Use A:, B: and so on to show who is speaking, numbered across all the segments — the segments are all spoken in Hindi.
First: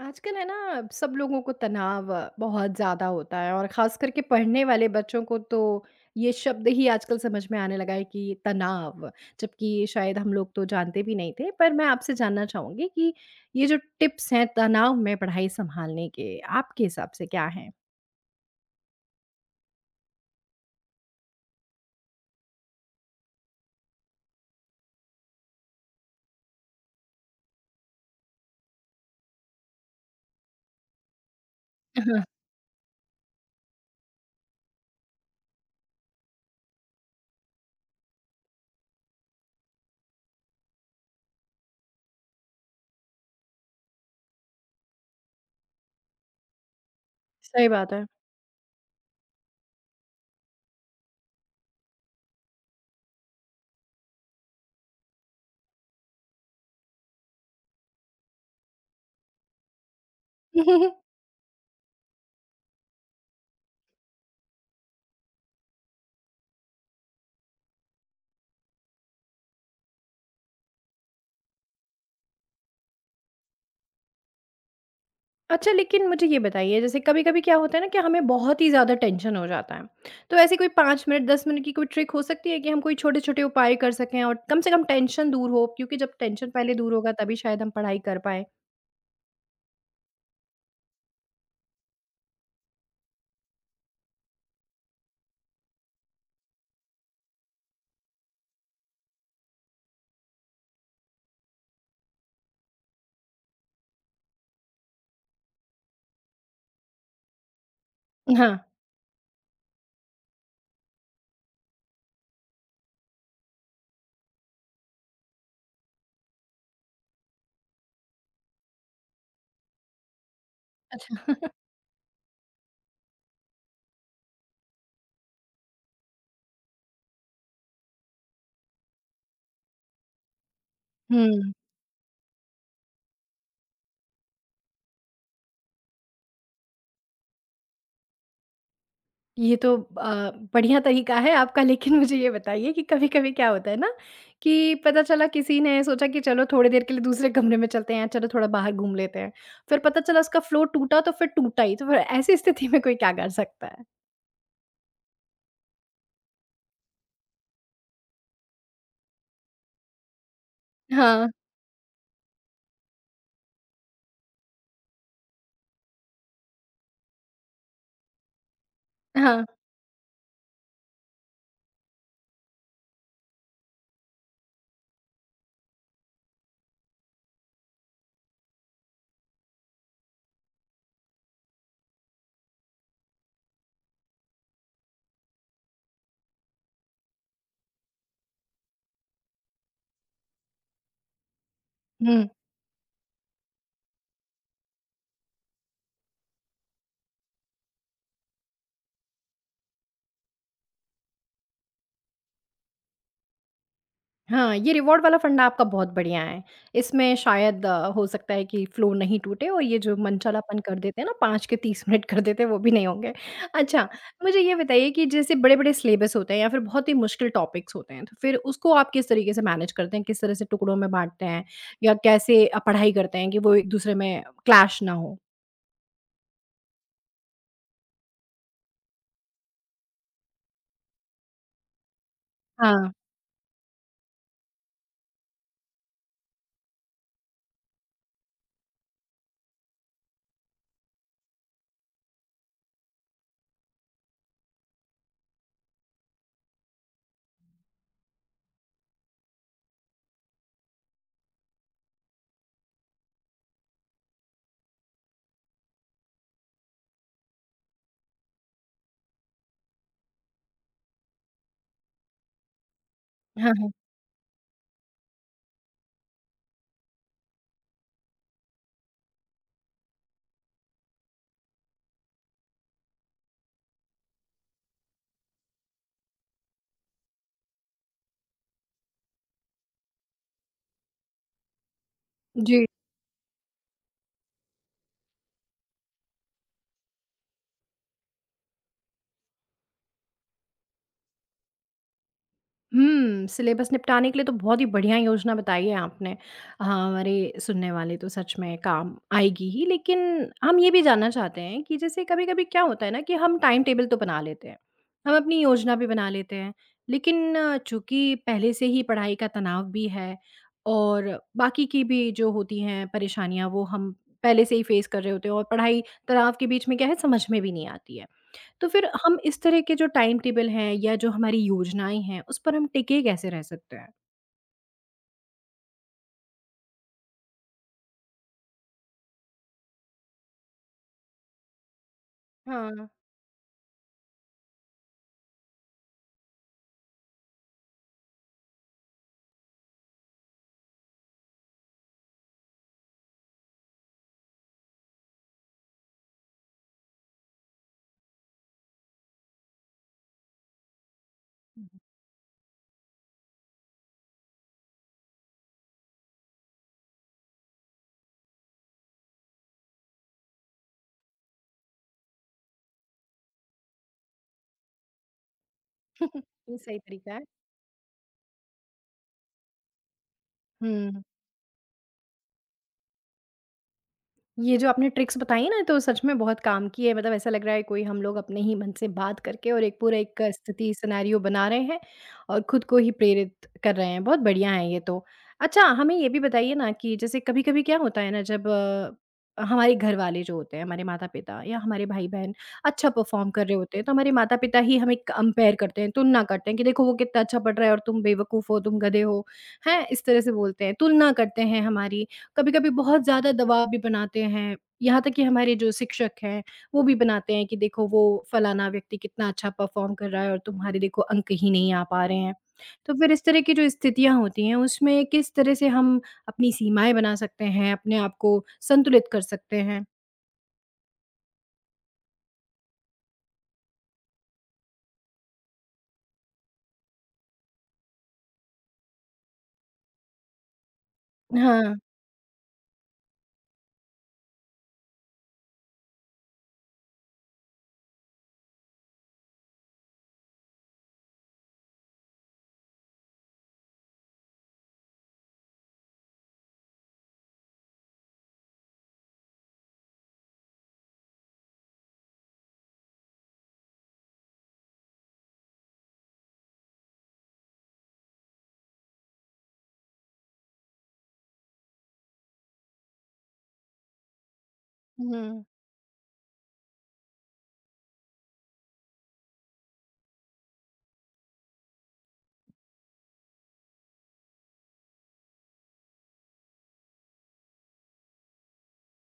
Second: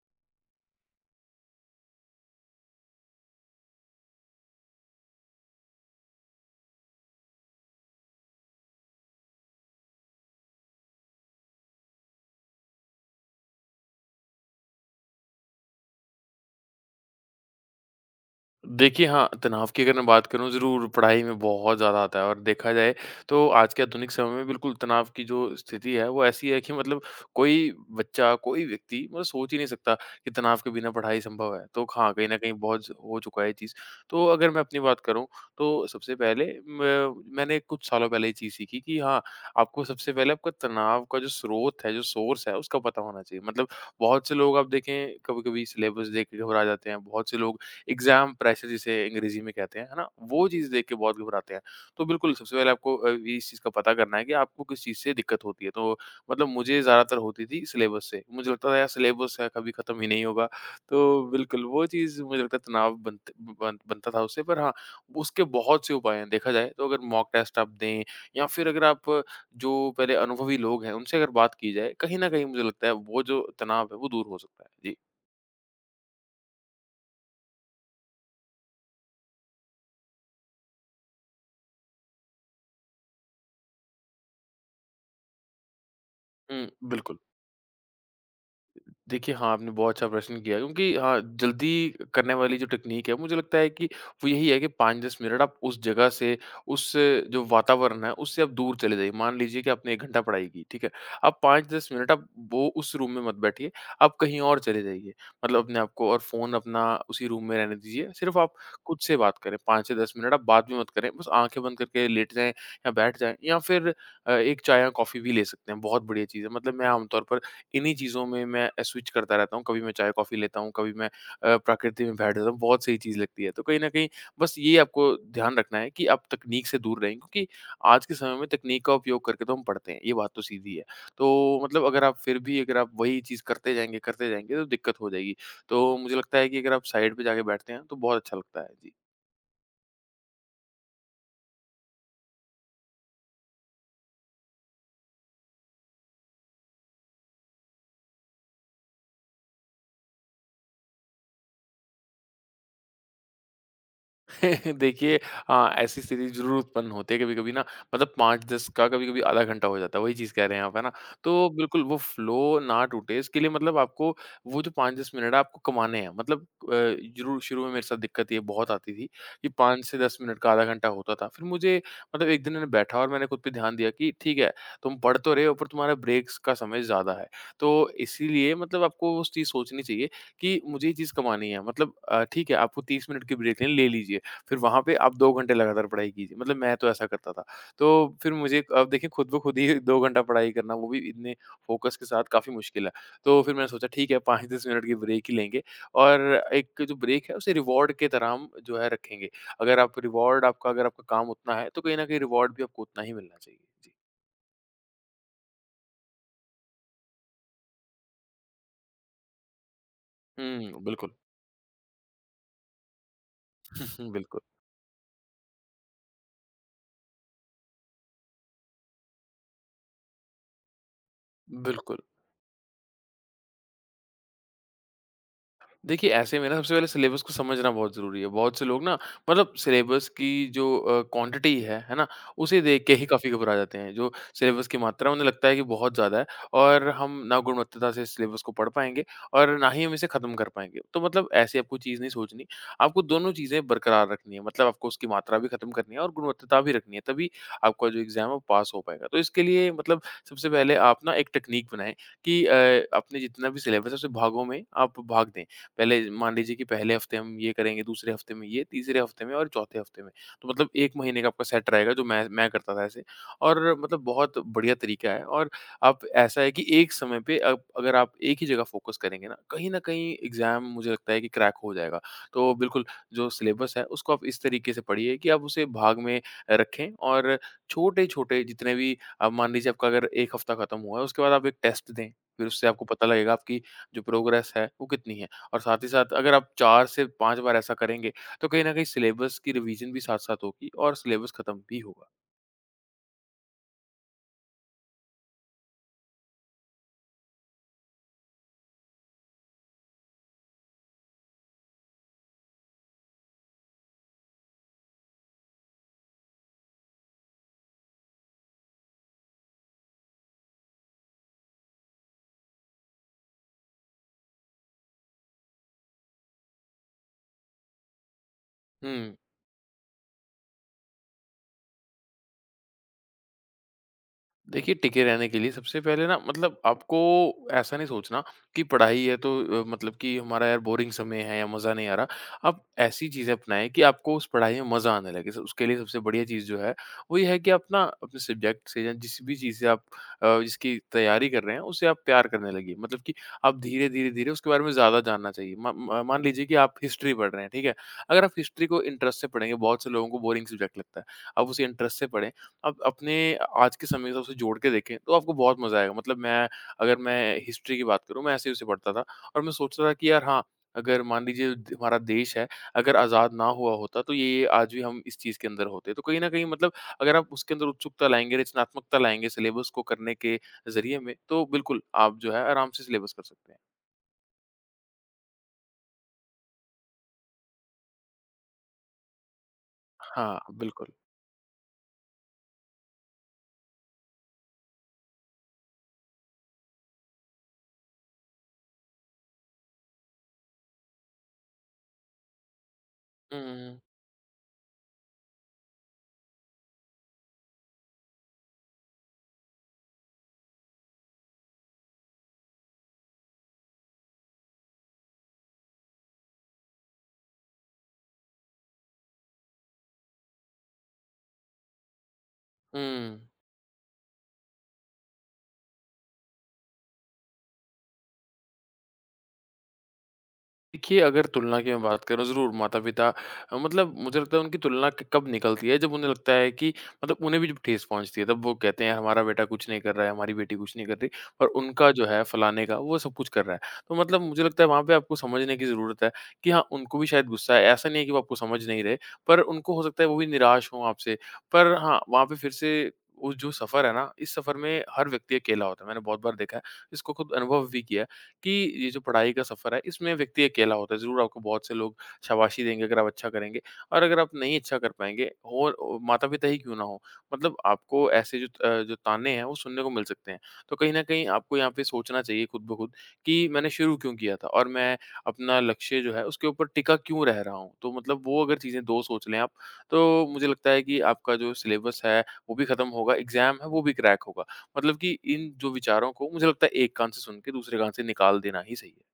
A: आजकल है ना, सब लोगों को तनाव बहुत ज़्यादा होता है, और ख़ास करके पढ़ने वाले बच्चों को तो ये शब्द ही आजकल समझ में आने लगा है कि तनाव। जबकि शायद हम लोग तो जानते भी नहीं थे। पर मैं आपसे जानना चाहूँगी कि ये जो टिप्स हैं तनाव में पढ़ाई संभालने के, आपके हिसाब से क्या हैं?
B: देखिए, हाँ, तनाव की अगर मैं बात करूँ ज़रूर पढ़ाई में बहुत ज़्यादा आता है और देखा जाए तो आज के आधुनिक समय में बिल्कुल तनाव की जो स्थिति है वो ऐसी है कि मतलब कोई बच्चा, कोई व्यक्ति मतलब सोच ही नहीं सकता कि तनाव के बिना पढ़ाई संभव है। तो हाँ,
A: हाँ,
B: कहीं न कहीं बहुत हो चुका है ये चीज़। तो अगर मैं अपनी बात करूँ तो सबसे पहले म मैंने कुछ सालों पहले ये चीज़ सीखी कि हाँ, आपको सबसे पहले आपका तनाव का जो स्रोत है, जो सोर्स है उसका पता होना चाहिए। मतलब बहुत से लोग आप देखें कभी-कभी सिलेबस देख के घबरा जाते हैं, बहुत से लोग
A: सही बात है।
B: एग्ज़ाम प्रेशर जिसे अंग्रेज़ी में कहते हैं, है ना? वो चीज़ देख के बहुत घबराते हैं। तो बिल्कुल सबसे पहले आपको इस चीज़ का पता करना है कि आपको किस चीज़ से दिक्कत होती है। तो मतलब मुझे ज़्यादातर होती थी सिलेबस से। मुझे लगता था यार सिलेबस है कभी खत्म ही नहीं होगा। तो बिल्कुल वो चीज़ मुझे लगता है तनाव बनता था उससे। पर हाँ, उसके बहुत से उपाय हैं देखा जाए तो अगर मॉक टेस्ट आप दें या फिर अगर आप जो पहले अनुभवी लोग हैं उनसे अगर बात की जाए, कहीं न कहीं मुझे लगता है वो जो तनाव है वो दूर हो सकता है। जी।
A: अच्छा, लेकिन मुझे ये बताइए, जैसे कभी-कभी क्या होता है ना कि हमें बहुत ही ज़्यादा टेंशन हो जाता है। तो ऐसी कोई 5 मिनट, 10 मिनट की कोई ट्रिक हो सकती है कि हम कोई छोटे-छोटे उपाय कर सकें और कम से कम टेंशन दूर हो? क्योंकि जब टेंशन
B: हुँ,
A: पहले दूर होगा,
B: बिल्कुल।
A: तभी शायद हम पढ़ाई कर पाएँ।
B: देखिए, हाँ, आपने बहुत अच्छा प्रश्न किया क्योंकि हाँ, जल्दी करने वाली जो टेक्नीक है, मुझे लगता है कि वो यही है कि 5-10 मिनट आप उस जगह से, उस जो वातावरण है, उससे आप दूर चले जाइए। मान लीजिए कि आपने 1 घंटा पढ़ाई की, ठीक है? आप 5-10 मिनट आप वो उस रूम में मत बैठिए, आप कहीं और चले जाइए। मतलब अपने आप को और फ़ोन अपना उसी रूम में रहने दीजिए। सिर्फ़ आप
A: हाँ,
B: खुद से बात करें, 5 से 10 मिनट आप बात भी मत करें, बस आँखें बंद करके लेट जाएँ या बैठ जाएँ या फिर एक चाय या कॉफ़ी भी ले सकते हैं, बहुत बढ़िया चीज़ है। मतलब मैं आमतौर पर इन्हीं चीज़ों में मैं स्विच करता रहता हूँ। कभी मैं चाय-कॉफ़ी लेता हूँ, कभी मैं
A: अच्छा,
B: प्रकृति में बैठ जाता हूँ। बहुत सही चीज़ लगती है। तो कहीं न कहीं बस ये आपको ध्यान रखना है कि आप तकनीक से दूर रहें क्योंकि आज के समय में तकनीक का उपयोग करके तो हम पढ़ते हैं, ये बात तो सीधी है।
A: हुँ।
B: तो मतलब अगर आप फिर भी अगर आप वही चीज़ करते जाएँगे तो दिक्कत हो जाएगी। तो मुझे लगता है कि अगर आप साइड पे जाके बैठते हैं तो बहुत अच्छा लगता है। जी।
A: ये तो बढ़िया तरीका है आपका। लेकिन मुझे ये बताइए कि कभी-कभी क्या होता है ना, कि पता चला किसी ने सोचा कि चलो थोड़ी देर के लिए दूसरे कमरे में चलते हैं, चलो थोड़ा बाहर घूम लेते हैं। फिर पता चला उसका फ्लो टूटा, तो फिर टूटा ही। तो फिर ऐसी स्थिति में कोई क्या कर सकता है?
B: देखिए, हाँ, ऐसी स्थिति ज़रूर उत्पन्न होती है कभी-कभी ना मतलब 5-10 का कभी-कभी आधा घंटा हो जाता है, वही चीज़ कह रहे हैं आप, है ना?
A: हाँ,
B: तो बिल्कुल वो फ्लो ना टूटे इसके लिए मतलब आपको वो जो 5-10 मिनट है आपको कमाने हैं। मतलब ज़रूर शुरू में मेरे साथ दिक्कत ये बहुत आती थी
A: हाँ,
B: कि 5 से 10 मिनट का आधा घंटा होता था। फिर मुझे मतलब एक दिन मैंने बैठा और मैंने खुद पे ध्यान दिया कि ठीक है, तुम पढ़ तो रहे हो पर तुम्हारा ब्रेक्स का समय ज़्यादा है। तो इसीलिए मतलब आपको उस चीज़ सोचनी चाहिए कि मुझे ये चीज़ कमानी है। मतलब ठीक है, आपको 30 मिनट की ब्रेक लें, ले लीजिए। फिर वहाँ पे आप 2 घंटे लगातार पढ़ाई कीजिए, मतलब मैं तो ऐसा करता था। तो फिर मुझे अब देखिए खुद ब खुद ही 2 घंटा पढ़ाई करना वो भी इतने फ़ोकस के साथ
A: हुँ।
B: काफ़ी मुश्किल है। तो फिर मैंने सोचा ठीक है 5-10 मिनट की ब्रेक ही लेंगे और एक जो ब्रेक है उसे रिवॉर्ड की तरह हम जो है रखेंगे। अगर आप रिवॉर्ड आपका अगर आपका काम उतना है तो कहीं न कहीं रिवॉर्ड भी आपको उतना ही मिलना चाहिए। जी।
A: हाँ, ये रिवॉर्ड वाला फंडा आपका बहुत बढ़िया है। इसमें शायद हो सकता है कि फ्लो नहीं टूटे, और ये जो मनचलापन
B: हुँ,
A: कर देते हैं ना,
B: बिल्कुल।
A: 5 के 30 मिनट कर देते हैं, वो भी नहीं होंगे। अच्छा,
B: बिल्कुल,
A: मुझे ये बताइए, कि जैसे बड़े-बड़े सिलेबस होते हैं या फिर बहुत ही मुश्किल टॉपिक्स होते हैं, तो फिर उसको आप किस तरीके से मैनेज करते हैं? किस तरह से टुकड़ों में बाँटते हैं, या
B: बिल्कुल।
A: कैसे पढ़ाई करते हैं कि वो एक-दूसरे में क्लैश ना हो?
B: देखिए, ऐसे में ना सबसे पहले सिलेबस को समझना बहुत ज़रूरी है। बहुत से लोग ना मतलब सिलेबस की जो क्वांटिटी है ना? उसे देख
A: हाँ,
B: के ही काफ़ी घबरा जाते हैं। जो सिलेबस की मात्रा है, उन्हें लगता है कि बहुत ज़्यादा है और हम ना गुणवत्ता से सिलेबस को पढ़ पाएँगे और ना ही हम इसे ख़त्म कर पाएँगे। तो मतलब ऐसी आपको चीज़ नहीं सोचनी। आपको दोनों चीज़ें बरकरार रखनी है। मतलब आपको उसकी मात्रा भी ख़त्म करनी है और गुणवत्ता भी रखनी है, तभी आपका जो एग्ज़ाम है वो पास हो पाएगा। तो इसके लिए मतलब सबसे पहले आप ना एक टेक्नीक बनाएँ कि आपने जितना भी सिलेबस है, उसे भागों में आप भाग दें। पहले मान लीजिए कि पहले हफ्ते हम ये करेंगे, दूसरे हफ्ते में ये, तीसरे हफ्ते में और चौथे हफ्ते में। तो मतलब 1 महीने का आपका सेट रहेगा जो मैं करता था ऐसे
A: हाँ,
B: और
A: हाँ।
B: मतलब बहुत बढ़िया तरीका है और आप ऐसा है कि एक समय पे अगर आप एक ही जगह फ़ोकस करेंगे ना, कहीं न कहीं एग्ज़ाम मुझे लगता है कि क्रैक हो जाएगा। तो बिल्कुल जो सिलेबस है उसको आप इस तरीके से पढ़िए कि आप उसे भाग में रखें और छोटे-छोटे जितने भी अब मान लीजिए आपका अगर 1 हफ्ता खत्म हुआ है उसके बाद आप एक टेस्ट दें। फिर
A: जी।
B: उससे आपको पता लगेगा आपकी जो प्रोग्रेस है वो कितनी है। और साथ ही साथ अगर आप 4 से 5 बार ऐसा करेंगे, तो कहीं न कहीं सिलेबस की रिवीज़न भी साथ-साथ होगी और सिलेबस खत्म भी होगा।
A: हुँ, सिलेबस निपटाने के लिए तो बहुत ही बढ़िया योजना बताई है आपने। हाँ, हमारे सुनने वाले तो सच में काम आएगी ही। लेकिन हम ये भी जानना चाहते हैं कि जैसे कभी-कभी क्या होता है ना, कि हम टाइम टेबल तो बना लेते हैं, हम अपनी योजना भी बना लेते हैं, लेकिन चूँकि पहले से ही पढ़ाई का तनाव भी है, और बाकी की भी जो होती हैं परेशानियाँ, वो हम पहले से ही फ़ेस कर रहे होते हैं, और पढ़ाई तनाव के बीच में क्या है, समझ में भी नहीं आती है। तो फिर
B: हुँ,
A: हम इस तरह के जो टाइम टेबल हैं, या जो हमारी योजनाएँ हैं, उस पर हम टिके कैसे रह सकते हैं?
B: देखिए, टिके रहने के लिए सबसे पहले ना मतलब आपको ऐसा नहीं सोचना कि पढ़ाई है तो मतलब कि हमारा यार बोरिंग समय है या मज़ा नहीं आ रहा। आप
A: हाँ।
B: ऐसी चीज़ें अपनाएँ कि आपको उस पढ़ाई में मज़ा आने लगे। स उसके लिए सबसे बढ़िया चीज़ जो है, वो ये है कि आप ना अपने सब्जेक्ट से या जिस भी चीज़ से आप जिसकी तैयारी कर रहे हैं, उससे आप प्यार करने लगिए। मतलब कि आप धीरे, धीरे, धीरे उसके बारे में ज़्यादा जानना चाहिए। म म मान लीजिए कि आप हिस्ट्री पढ़ रहे हैं, ठीक है? अगर आप हिस्ट्री को इंटरेस्ट से पढ़ेंगे, बहुत से लोगों को बोरिंग सब्जेक्ट लगता है। आप उसे इंटरेस्ट से पढ़ें आप अपने आज के समय के साथ उसे जोड़ के देखें, तो आपको बहुत मज़ा आएगा। मतलब मैं अगर मैं हिस्ट्री की बात करूँ, मैं ऐसे ही उसे पढ़ता था और मैं सोचता था कि यार हाँ, अगर मान लीजिए द हमारा देश है, अगर आज़ाद ना हुआ होता तो ये-ये आज भी हम इस चीज़ के अंदर होते। तो कहीं न कहीं
A: ये
B: मतलब
A: सही तरीका
B: अगर
A: है।
B: आप उसके अंदर उत्सुकता लाएँगे, रचनात्मकता लाएँगे सिलेबस को करने के ज़रिए
A: हुँ।
B: में, तो बिल्कुल आप जो है आराम से सिलेबस कर सकते हैं।
A: ये जो आपने ट्रिक्स बताई ना, तो सच में बहुत काम की है। मतलब ऐसा लग रहा है कोई हम लोग अपने ही मन से बात करके और एक पूरा एक
B: हाँ,
A: स्थिति
B: बिल्कुल।
A: सिनेरियो बना रहे हैं, और खुद को ही प्रेरित कर रहे हैं। बहुत बढ़िया है ये तो। अच्छा, हमें ये भी बताइए ना, कि जैसे कभी कभी क्या होता है ना, जब हमारे घर वाले जो होते हैं, हमारे माता पिता या हमारे भाई बहन अच्छा परफॉर्म
B: हुँ,
A: कर रहे
B: हुँ,
A: होते
B: हुँ।
A: हैं, तो हमारे माता पिता ही हमें कंपेयर करते हैं, तुलना करते हैं कि देखो वो कितना अच्छा पढ़ रहा है, और तुम बेवकूफ़ हो, तुम गधे हो, हैं, इस तरह से बोलते हैं, तुलना करते हैं हमारी, कभी-कभी बहुत ज़्यादा दबाव भी बनाते हैं। यहाँ तक कि हमारे जो शिक्षक हैं, वो भी बनाते हैं कि देखो वो फलाना व्यक्ति कितना अच्छा परफ़ॉर्म कर रहा है, और तुम्हारे देखो अंक ही नहीं आ पा रहे हैं। तो फिर
B: हुँ।
A: इस तरह की जो स्थितियाँ होती हैं, उसमें किस तरह से हम अपनी सीमाएँ बना सकते हैं, अपने आप को संतुलित कर सकते हैं?
B: देखिए, अगर तुलना की मैं बात करूँ ज़रूर माता-पिता मतलब मुझे लगता है उनकी तुलना क कब निकलती है जब उन्हें लगता है कि मतलब उन्हें भी जब ठेस पहुँचती है तब वो कहते हैं हमारा बेटा कुछ नहीं कर रहा है, हमारी बेटी कुछ नहीं कर रही और
A: हाँ।
B: उनका जो है फलाने का वो सब कुछ कर रहा है। तो मतलब मुझे लगता है वहाँ पे आपको समझने की ज़रूरत है कि हाँ, उनको भी शायद गुस्सा है। ऐसा नहीं है कि वो आपको समझ नहीं रहे पर उनको हो सकता है वो भी निराश हों आपसे। पर हाँ, वहाँ पे फिर से वो जो सफ़र है ना, इस सफ़र में हर व्यक्ति अकेला होता है। मैंने बहुत बार देखा है, इसको खुद अनुभव भी किया है। कि ये जो पढ़ाई का सफ़र है इसमें व्यक्ति अकेला होता है। ज़रूर आपको बहुत से लोग शाबाशी देंगे अगर आप अच्छा करेंगे और अगर आप नहीं अच्छा कर पाएँगे और माता-पिता ही क्यों ना हो, मतलब आपको ऐसे जो जो ताने हैं वो सुनने को मिल सकते हैं। तो कहीं न कहीं आपको यहाँ पे सोचना चाहिए खुद ब खुद कि मैंने शुरू क्यों किया था और मैं
A: हुँ।
B: अपना लक्ष्य जो है उसके ऊपर टिका क्यों रह रहा हूँ? तो मतलब वो अगर चीज़ें 2 सोच लें आप, तो मुझे लगता है कि आपका जो सिलेबस है वो भी खत्म होगा, एग्ज़ाम है वो भी क्रैक होगा। मतलब कि इन जो विचारों को मुझे लगता है एक कान से सुन के दूसरे कान से निकाल देना ही सही है।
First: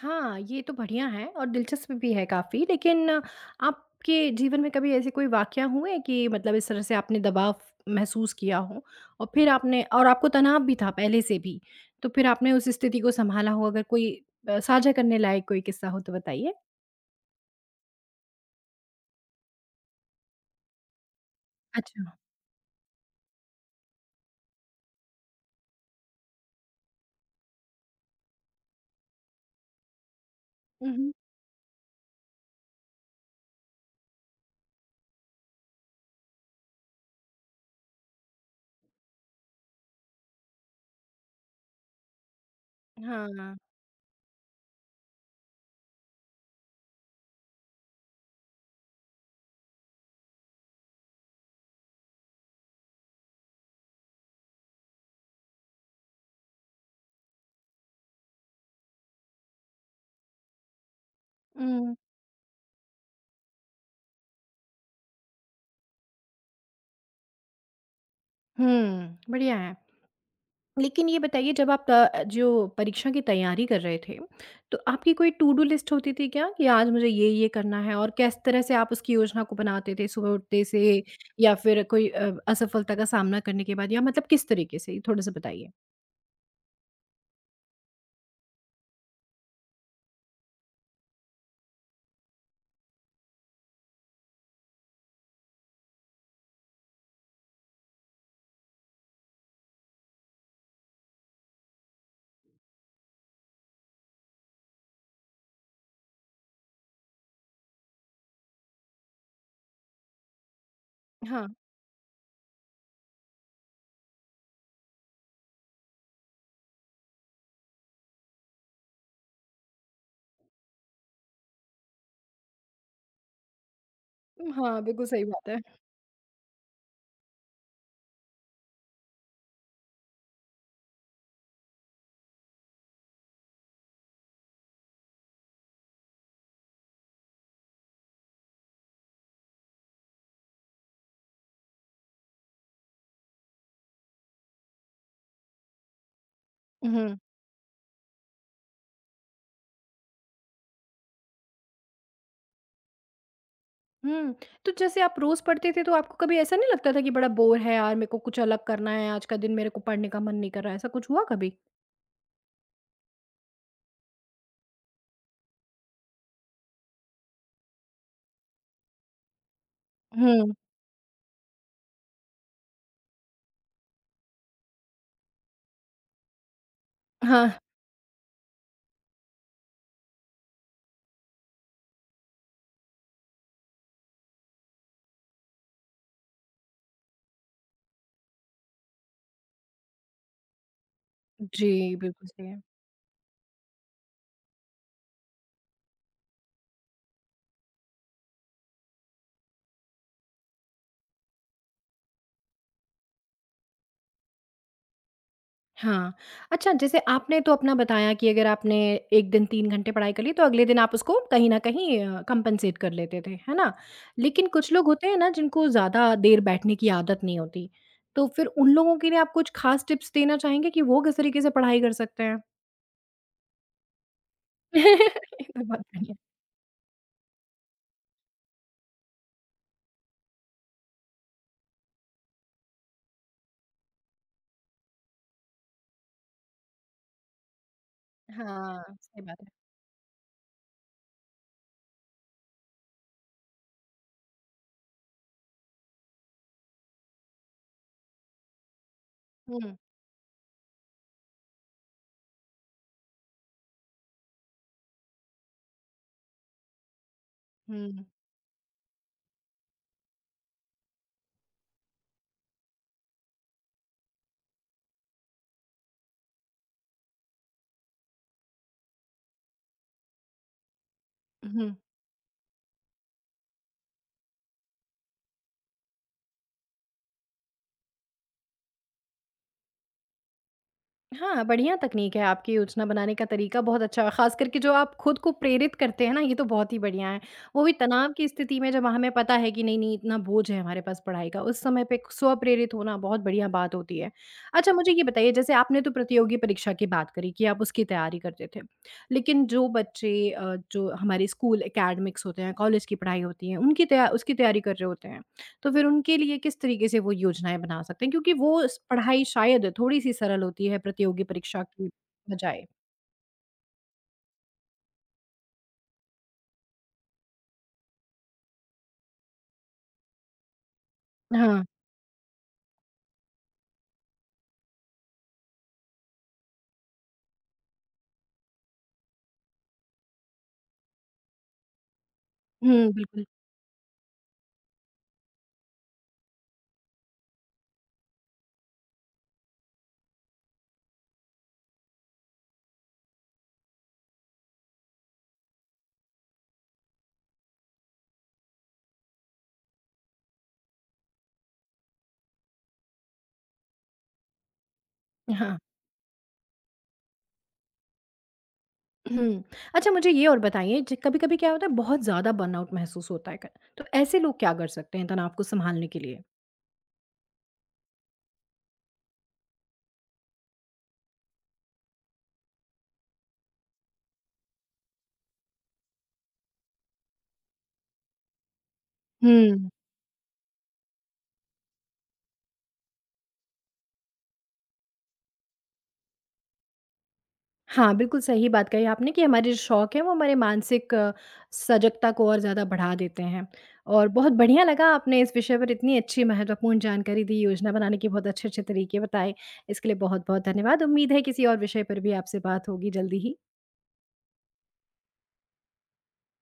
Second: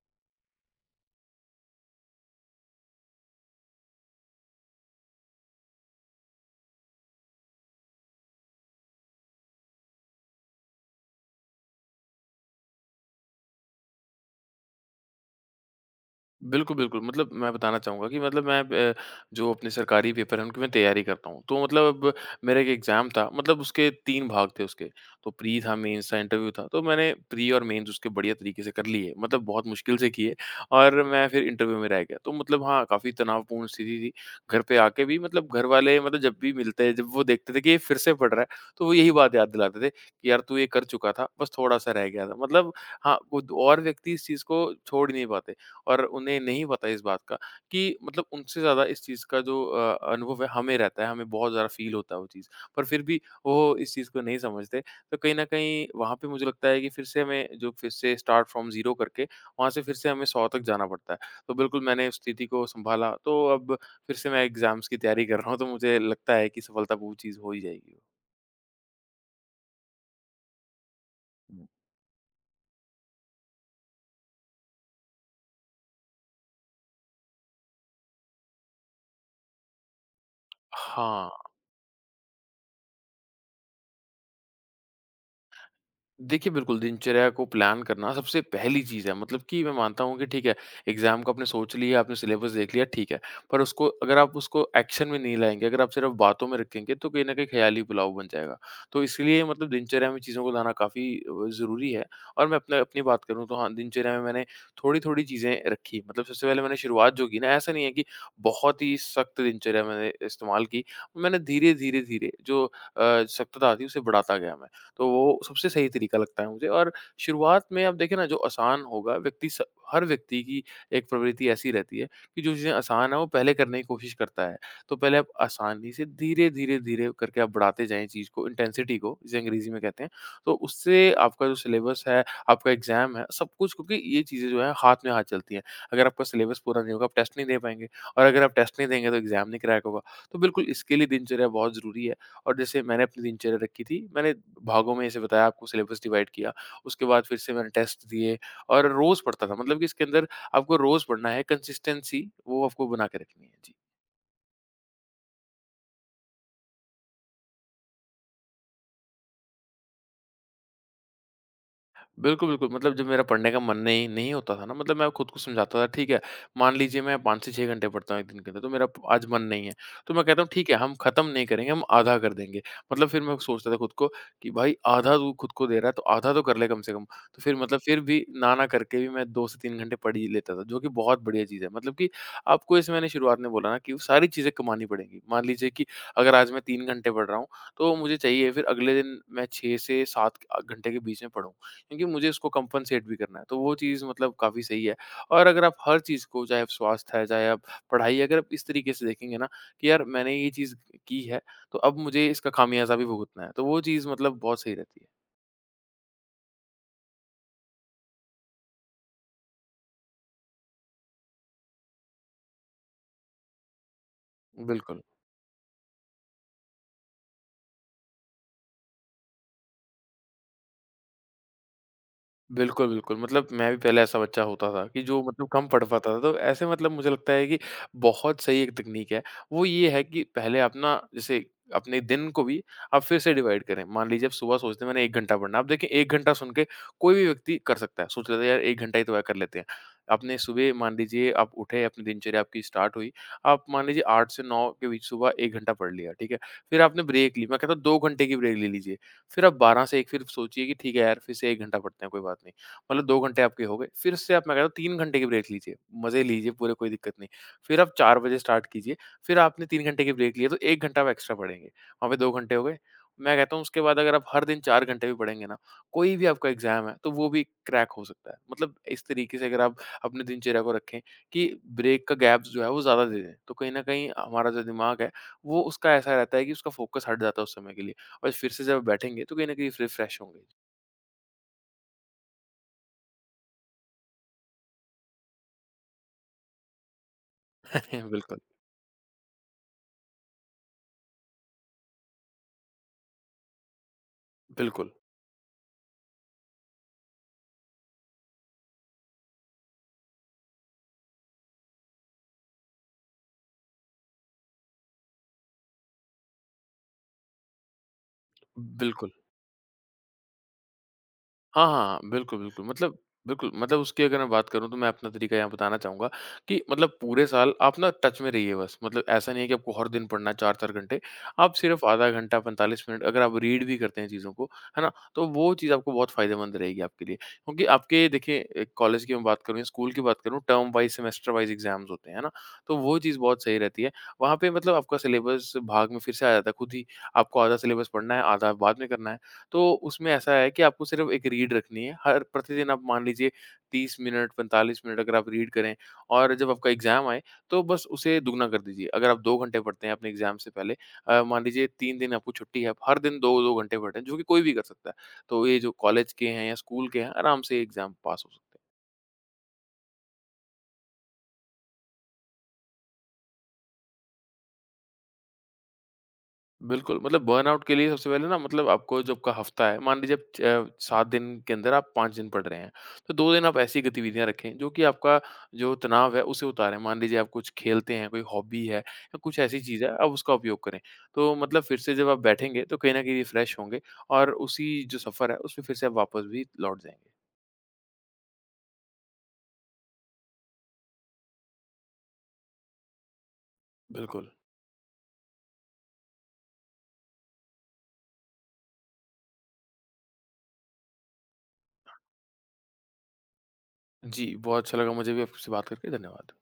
A: हाँ, ये तो बढ़िया है, और दिलचस्प भी है काफ़ी। लेकिन आपके जीवन में कभी ऐसे कोई वाक़या हुए, कि मतलब इस तरह से आपने दबाव महसूस किया हो, और फिर आपने, और आपको तनाव भी था पहले से भी, तो फिर आपने उस स्थिति को सँभाला हो? अगर कोई साझा करने लायक कोई किस्सा हो तो बताइए?
B: बिल्कुल, बिल्कुल। मतलब मैं बताना चाहूँगा कि मतलब मैं ब जो अपने सरकारी पेपर हैं, उनकी मैं तैयारी करता हूँ। तो मतलब
A: अच्छा।
B: अब मेरा एक एग्ज़ाम था, मतलब उसके 3 भाग थे उसके। तो प्री था, मेंस था, इंटरव्यू था। तो मैंने प्री और मेंस उसके बढ़िया तरीके से कर लिए, मतलब बहुत मुश्किल से किए
A: हुँ,
B: और
A: हुँ।
B: मैं फिर इंटरव्यू में रह गया। तो मतलब हाँ, काफ़ी तनावपूर्ण स्थिति थी। घर पे आके भी मतलब घर वाले मतलब जब भी मिलते हैं, जब वो देखते थे कि ये फिर से पढ़ रहा है, तो वो यही बात याद दिलाते थे कि यार तू ये कर चुका था, बस थोड़ा-सा रह गया था। मतलब हाँ, वो द
A: हाँ।
B: और व्यक्ति इस चीज़ को छोड़ ही नहीं पाते। और उन्हें नहीं पता इस बात का कि मतलब उनसे ज़्यादा इस चीज़ का जो अनुभव है हमें रहता है, हमें बहुत ज़्यादा फ़ील होता है वो चीज़। पर फिर भी वो इस चीज़ को नहीं समझते, तो कहीं न कहीं वहाँ पे मुझे लगता है कि फिर से हमें जो फिर से स्टार्ट फ्रॉम ज़ीरो करके वहाँ से फिर से हमें 100 तक जाना पड़ता है। तो बिल्कुल
A: हुँ।
B: मैंने उस स्थिति को सँभाला, तो अब फिर से मैं एग्ज़ाम्स की तैयारी कर रहा हूँ, तो मुझे लगता है कि सफलता वो चीज़ हो ही जाएगी।
A: हुँ, बढ़िया है। लेकिन ये बताइए,
B: हुँ।
A: जब आप जो परीक्षा की तैयारी कर रहे थे, तो आपकी कोई टू डू लिस्ट होती थी क्या, कि आज मुझे ये-ये करना है, और किस तरह से आप उसकी योजना को बनाते थे सुबह उठते से,
B: हाँ।
A: या फिर कोई असफलता का सामना करने के बाद, या मतलब किस तरीके से? थोड़ा-सा बताइए।
B: देखिए, बिल्कुल दिनचर्या को प्लान करना सबसे पहली चीज़ है। मतलब कि मैं मानता हूँ कि ठीक है, एग्ज़ाम को आपने सोच लिया, आपने सिलेबस देख लिया, ठीक है। पर उसको अगर आप उसको एक्शन में नहीं लाएँगे, अगर आप सिर्फ़ बातों में रखेंगे, तो कहीं न कहीं ख़याली पुलाव बन जाएगा। तो इसलिए मतलब दिनचर्या में चीज़ों को लाना काफ़ी ज़रूरी है। और मैं अपने अपनी बात करूँ तो हाँ, दिनचर्या में मैंने थोड़ी-थोड़ी चीज़ें रखी। मतलब सबसे पहले मैंने शुरुआत जो की ना, ऐसा नहीं है कि बहुत ही सख्त दिनचर्या मैंने इस्तेमाल की। मैंने
A: हाँ,
B: धीरे, धीरे, धीरे जो सख्तता थी, उसे बढ़ाता गया मैं। तो वो सबसे सही तरीका लगता है मुझे और शुरुआत में आप देखें ना जो आसान होगा व्यक्ति स हर व्यक्ति की एक प्रवृत्ति ऐसी रहती है कि जो चीज़ें आसान है वो पहले करने की कोशिश करता है।
A: हाँ,
B: तो
A: बिल्कुल
B: पहले
A: सही
B: आप
A: बात है।
B: आसानी से धीरे, धीरे, धीरे करके आप बढ़ाते जाएँ चीज़ को इंटेंसिटी को जिसे अंग्रेज़ी में कहते हैं। तो उससे आपका जो सिलेबस है, आपका एग्ज़ाम है, सब कुछ क्योंकि ये चीज़ें जो है हाथ में हाथ चलती हैं। अगर आपका सिलेबस पूरा नहीं होगा आप टेस्ट नहीं दे पाएँगे और अगर आप टेस्ट नहीं देंगे तो एग्ज़ाम नहीं क्रैक होगा। तो बिल्कुल इसके लिए दिनचर्या बहुत ज़रूरी है। और जैसे मैंने अपनी दिनचर्या रखी थी, मैंने भागों में जैसे बताया आपको सिलेबस डिवाइड किया, उसके
A: हुँ।
B: बाद फिर से मैंने टेस्ट दिए और रोज़ पढ़ता था। मतलब कि इसके अंदर आपको रोज़ पढ़ना है, कंसिस्टेंसी वो आपको बना के रखनी है। जी।
A: हुँ, तो जैसे आप रोज़ पढ़ते थे, तो आपको कभी ऐसा नहीं लगता था कि बड़ा बोर है यार, मेरे को कुछ अलग करना है, आज का दिन मेरे को पढ़ने का मन नहीं कर रहा है, ऐसा कुछ हुआ कभी?
B: बिल्कुल, बिल्कुल। मतलब जब मेरा पढ़ने का मन नहीं नहीं होता था ना मतलब मैं खुद को समझाता था ठीक है, मान लीजिए मैं 5 से 6 घंटे पढ़ता हूँ 1 दिन के अंदर तो मेरा आज मन नहीं है। तो मैं कहता हूँ
A: हुँ,
B: ठीक है हम ख़त्म नहीं करेंगे, हम आधा कर देंगे। मतलब फिर मैं सोचता था खुद को कि भाई आधा तू खुद को दे रहा है तो आधा तो कर ले कम से कम। तो
A: हाँ।
B: फिर मतलब फिर भी ना, ना करके भी मैं 2 से 3 घंटे पढ़ ही लेता था जो कि बहुत बढ़िया चीज़ है। मतलब कि आपको जैसे मैंने शुरुआत में बोला ना कि वो सारी चीज़ें कमानी पड़ेंगी। मान लीजिए कि अगर आज मैं 3 घंटे पढ़ रहा हूँ, तो मुझे चाहिए फिर अगले दिन मैं 6 से 7 घंटे के बीच में पढूँ।
A: जी,
B: क्योंकि मुझे
A: बिल्कुल सही
B: उसको
A: है।
B: कम्पेन्सेट भी करना है। तो वो चीज़ मतलब काफ़ी सही है और अगर आप हर चीज़ को चाहे आप स्वास्थ्य है, चाहे आप पढ़ाई है, अगर आप इस तरीके से देखेंगे ना कि यार मैंने ये चीज़ की है, तो अब मुझे इसका खामियाज़ा भी भुगतना है। तो वो चीज़ मतलब बहुत सही रहती है।
A: हाँ। अच्छा, जैसे आपने तो अपना बताया कि अगर आपने 1 दिन 3 घंटे पढ़ाई कर ली, तो अगले दिन आप उसको कहीं न कहीं कम्पेंसेट कर लेते थे, है ना? लेकिन कुछ लोग
B: बिल्कुल।
A: होते हैं ना, जिनको ज़्यादा देर बैठने की आदत नहीं होती, तो फिर उन लोगों के लिए आप कुछ ख़ास टिप्स देना चाहेंगे, कि वो किस तरीके से पढ़ाई कर सकते हैं?
B: बिल्कुल, बिल्कुल। मतलब मैं भी पहले ऐसा बच्चा होता था कि
A: ये
B: जो मतलब
A: तो
B: कम
A: बहुत
B: पढ़ पाता
A: बढ़िया।
B: था, तो ऐसे मतलब मुझे लगता है कि बहुत सही एक तकनीक है। वो ये है कि पहले आप ना जैसे अपने दिन को भी आप फिर से डिवाइड करें। मान लीजिए आप सुबह सोचते हैं मैंने 1 घंटा पढ़ना है, आप देखिए 1 घंटा सुन के कोई भी व्यक्ति कर सकता है। सोच लेता है यार 1
A: हाँ,
B: घंटा ही तो है,
A: सही
B: कर
A: बात है।
B: लेते हैं। आपने सुबह मान लीजिए आप उठे, अपनी दिनचर्या आपकी स्टार्ट हुई। आप मान लीजिए 8 से 9 के बीच सुबह 1 घंटा पढ़ लिया, ठीक है? फिर आपने ब्रेक ली, मैं कहता हूँ 2 घंटे की ब्रेक ले लीजिए। फिर आप
A: हुँ,
B: 12 से 1 फिर सोचिए कि ठीक है यार, फिर से 1 घंटा पढ़ते हैं, कोई बात नहीं। मतलब 2 घंटे आपके हो गए, फिर से आप मैं कह रहा हूँ 3 घंटे की ब्रेक लीजिए, मज़े लीजिए पूरे, कोई दिक्कत नहीं। फिर आप
A: हुँ।
B: 4 बजे स्टार्ट कीजिए, फिर आपने 3 घंटे की ब्रेक ली है, तो 1 घंटा आप एक्स्ट्रा पढ़ेंगे। वहाँ पे 2 घंटे हो गए। मैं कहता हूँ उसके बाद अगर आप हर दिन 4 घंटे भी पढ़ेंगे ना, कोई भी आपका एग्ज़ाम है, तो वो भी क्रैक हो सकता है। मतलब इस तरीके से अगर आप अपने दिनचर्या को रखें कि
A: हुँ।
B: ब्रेक का गैप्स जो है वो ज़्यादा दे दें, तो कहीं न कहीं हमारा जो दिमाग है, वो उसका ऐसा रहता है कि उसका फ़ोकस हट जाता है उस समय के लिए। और फिर से जब बैठेंगे तो कहीं न कहीं रिफ्रेश होंगे।
A: हाँ, बढ़िया तकनीक है। आपकी योजना बनाने का तरीका बहुत अच्छा है, ख़ास करके जो आप खुद को प्रेरित करते हैं ना, ये तो बहुत ही बढ़िया है। वो भी तनाव की
B: बिल्कुल,
A: स्थिति में, जब हमें पता है कि नहीं-नहीं इतना बोझ है हमारे पास पढ़ाई का, उस समय पे स्व-प्रेरित होना बहुत बढ़िया बात होती है। अच्छा,
B: बिल्कुल,
A: मुझे ये बताइए, जैसे आपने तो प्रतियोगी परीक्षा की बात करी, कि आप उसकी तैयारी करते थे। लेकिन जो बच्चे जो हमारे स्कूल एकेडमिक्स होते हैं, कॉलेज की पढ़ाई होती है, उनकी तैया उसकी तैयारी कर रहे होते हैं, तो फिर उनके लिए किस तरीके से वो योजनाएँ बना सकते हैं? क्योंकि वो स
B: बिल्कुल।
A: पढ़ाई शायद थोड़ी-सी सरल होती है प्रतियोगी परीक्षा
B: हाँ,
A: की
B: हाँ, बिल्कुल, बिल्कुल।
A: बजाय।
B: मतलब बिल्कुल, मतलब उसकी अगर मैं बात करूँ तो मैं अपना तरीका यहाँ बताना चाहूँगा कि मतलब पूरे साल आप ना टच में रहिए बस। मतलब ऐसा नहीं है कि आपको हर दिन पढ़ना है 4-4 घंटे। आप
A: हाँ।
B: सिर्फ़ आधा घंटा, 45 मिनट अगर आप रीड भी करते हैं चीज़ों को, है ना? तो वो चीज़ आपको बहुत फ़ायदेमंद रहेगी आपके लिए। क्योंकि आपके देखिए एक कॉलेज की मैं बात करूँ या स्कूल की बात करूँ, term wise, semester wise exams होते हैं, है ना? तो
A: हुँ,
B: वो चीज़
A: बिल्कुल।
B: बहुत सही रहती है। वहाँ पे मतलब आपका सिलेबस भाग में फिर से आ जाता है खुद ही। आपको आधा सिलेबस पढ़ना है, आधा बाद में करना है। तो उसमें ऐसा है कि आपको सिर्फ़ एक रीड रखनी है। हर प्रतिदिन आप मान लीजिए 30 मिनट, 45 मिनट अगर आप रीड करें और जब आपका एग्ज़ाम आए तो बस उसे दुगुना कर दीजिए। अगर आप 2 घंटे पढ़ते हैं अपने एग्ज़ाम से पहले मान लीजिए 3 दिन आपको छुट्टी है, आप हर दिन 2-2 घंटे पढ़ें, जो कि कोई भी कर सकता है। तो ये
A: हाँ।
B: जो कॉलेज के हैं या स्कूल के हैं, आराम से एग्ज़ाम पास हो सकते हैं।
A: हुँ। अच्छा, मुझे ये और बताइए, ज कभी-कभी क्या होता है, बहुत ज़्यादा बर्नआउट महसूस होता है, क तो ऐसे लोग क्या कर सकते हैं तनाव को सँभालने के लिए?
B: बिल्कुल, मतलब बर्नआउट के लिए सबसे पहले ना मतलब आपको जो आपका हफ्ता है, मान लीजिए आप 7 दिन के अंदर आप 5 दिन पढ़ रहे हैं, तो 2 दिन आप ऐसी गतिविधियाँ रखें जो कि आपका जो तनाव है उसे उतारें। मान लीजिए आप कुछ खेलते हैं, कोई हॉबी है या कुछ ऐसी
A: हुँ।
B: चीज़ है, आप उसका उपयोग करें। तो मतलब फिर से जब आप बैठेंगे तो कहीं न कहीं रिफ्रेश होंगे और उसी जो सफ़र है उसमें फिर से आप वापस भी लौट जाएँगे।
A: हाँ, बिल्कुल सही बात कही आपने, कि हमारे जो शौक हैं वो हमारे मानसिक सजगता को और ज़्यादा बढ़ा देते हैं। और
B: बिल्कुल।
A: बहुत बढ़िया लगा, आपने इस विषय पर इतनी अच्छी महत्वपूर्ण जानकारी दी, योजना बनाने के बहुत अच्छे-अच्छे तरीके बताए। इसके लिए बहुत-बहुत धन्यवाद। उम्मीद है किसी और विषय पर भी आपसे बात होगी जल्दी ही।
B: जी, बहुत अच्छा लगा मुझे भी आपसे बात करके, धन्यवाद।